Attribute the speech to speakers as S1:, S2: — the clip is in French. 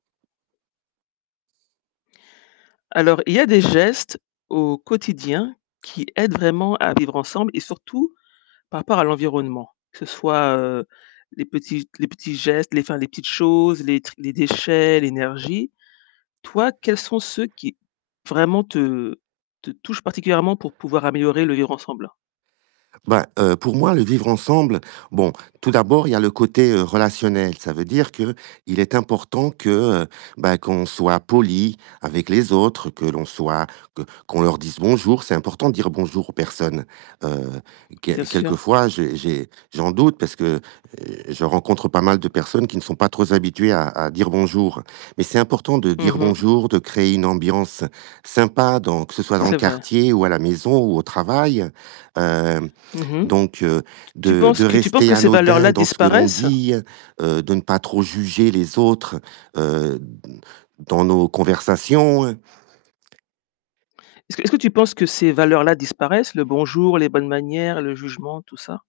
S1: Alors, il y a des gestes au quotidien qui aident vraiment à vivre ensemble et surtout par rapport à l'environnement, que ce soit, heu, les petits les petits gestes, enfin, les petites choses, les les déchets, l'énergie. Toi, quels sont ceux qui vraiment te te touchent particulièrement pour pouvoir améliorer le vivre ensemble?
S2: Ben, heu, pour moi, le vivre ensemble, bon, tout d'abord, il y le côté, heu, relationnel. Ça veut dire qu'il est important que, heu, ben, qu'on soit poli avec les autres, que l'on soit, que qu'on leur dise bonjour, c'est important de dire: «Bonjour» aux personnes, heu,
S1: Bien
S2: quel
S1: sûr.
S2: quelquefois, j'ai j'ai j'en doute parce que, heu, je rencontre pas mal de personnes qui ne sont pas trop z habituées à à dire: «Bonjour». Mais c'est important de dire
S1: Mmh mh.
S2: bonjour, de créer une ambiance sympa dans que ce soit dans le
S1: C'est vrai.
S2: quartier ou à la maison ou au travail, hem,
S1: Mmh mh.
S2: donc
S1: Tu tu
S2: de
S1: penses
S2: de
S1: que tu penses
S2: rester
S1: que ces
S2: anodin
S1: valeurs-là
S2: dans ce que l'on
S1: disparaissent?
S2: dit, heu, de ne pas trop juger les autres, heu, d dans nos conversations.
S1: Est-ce que, est-ce que tu penses que ces valeurs-là disparaissent, le bonjour, les bonnes manières, le jugement, tout ça?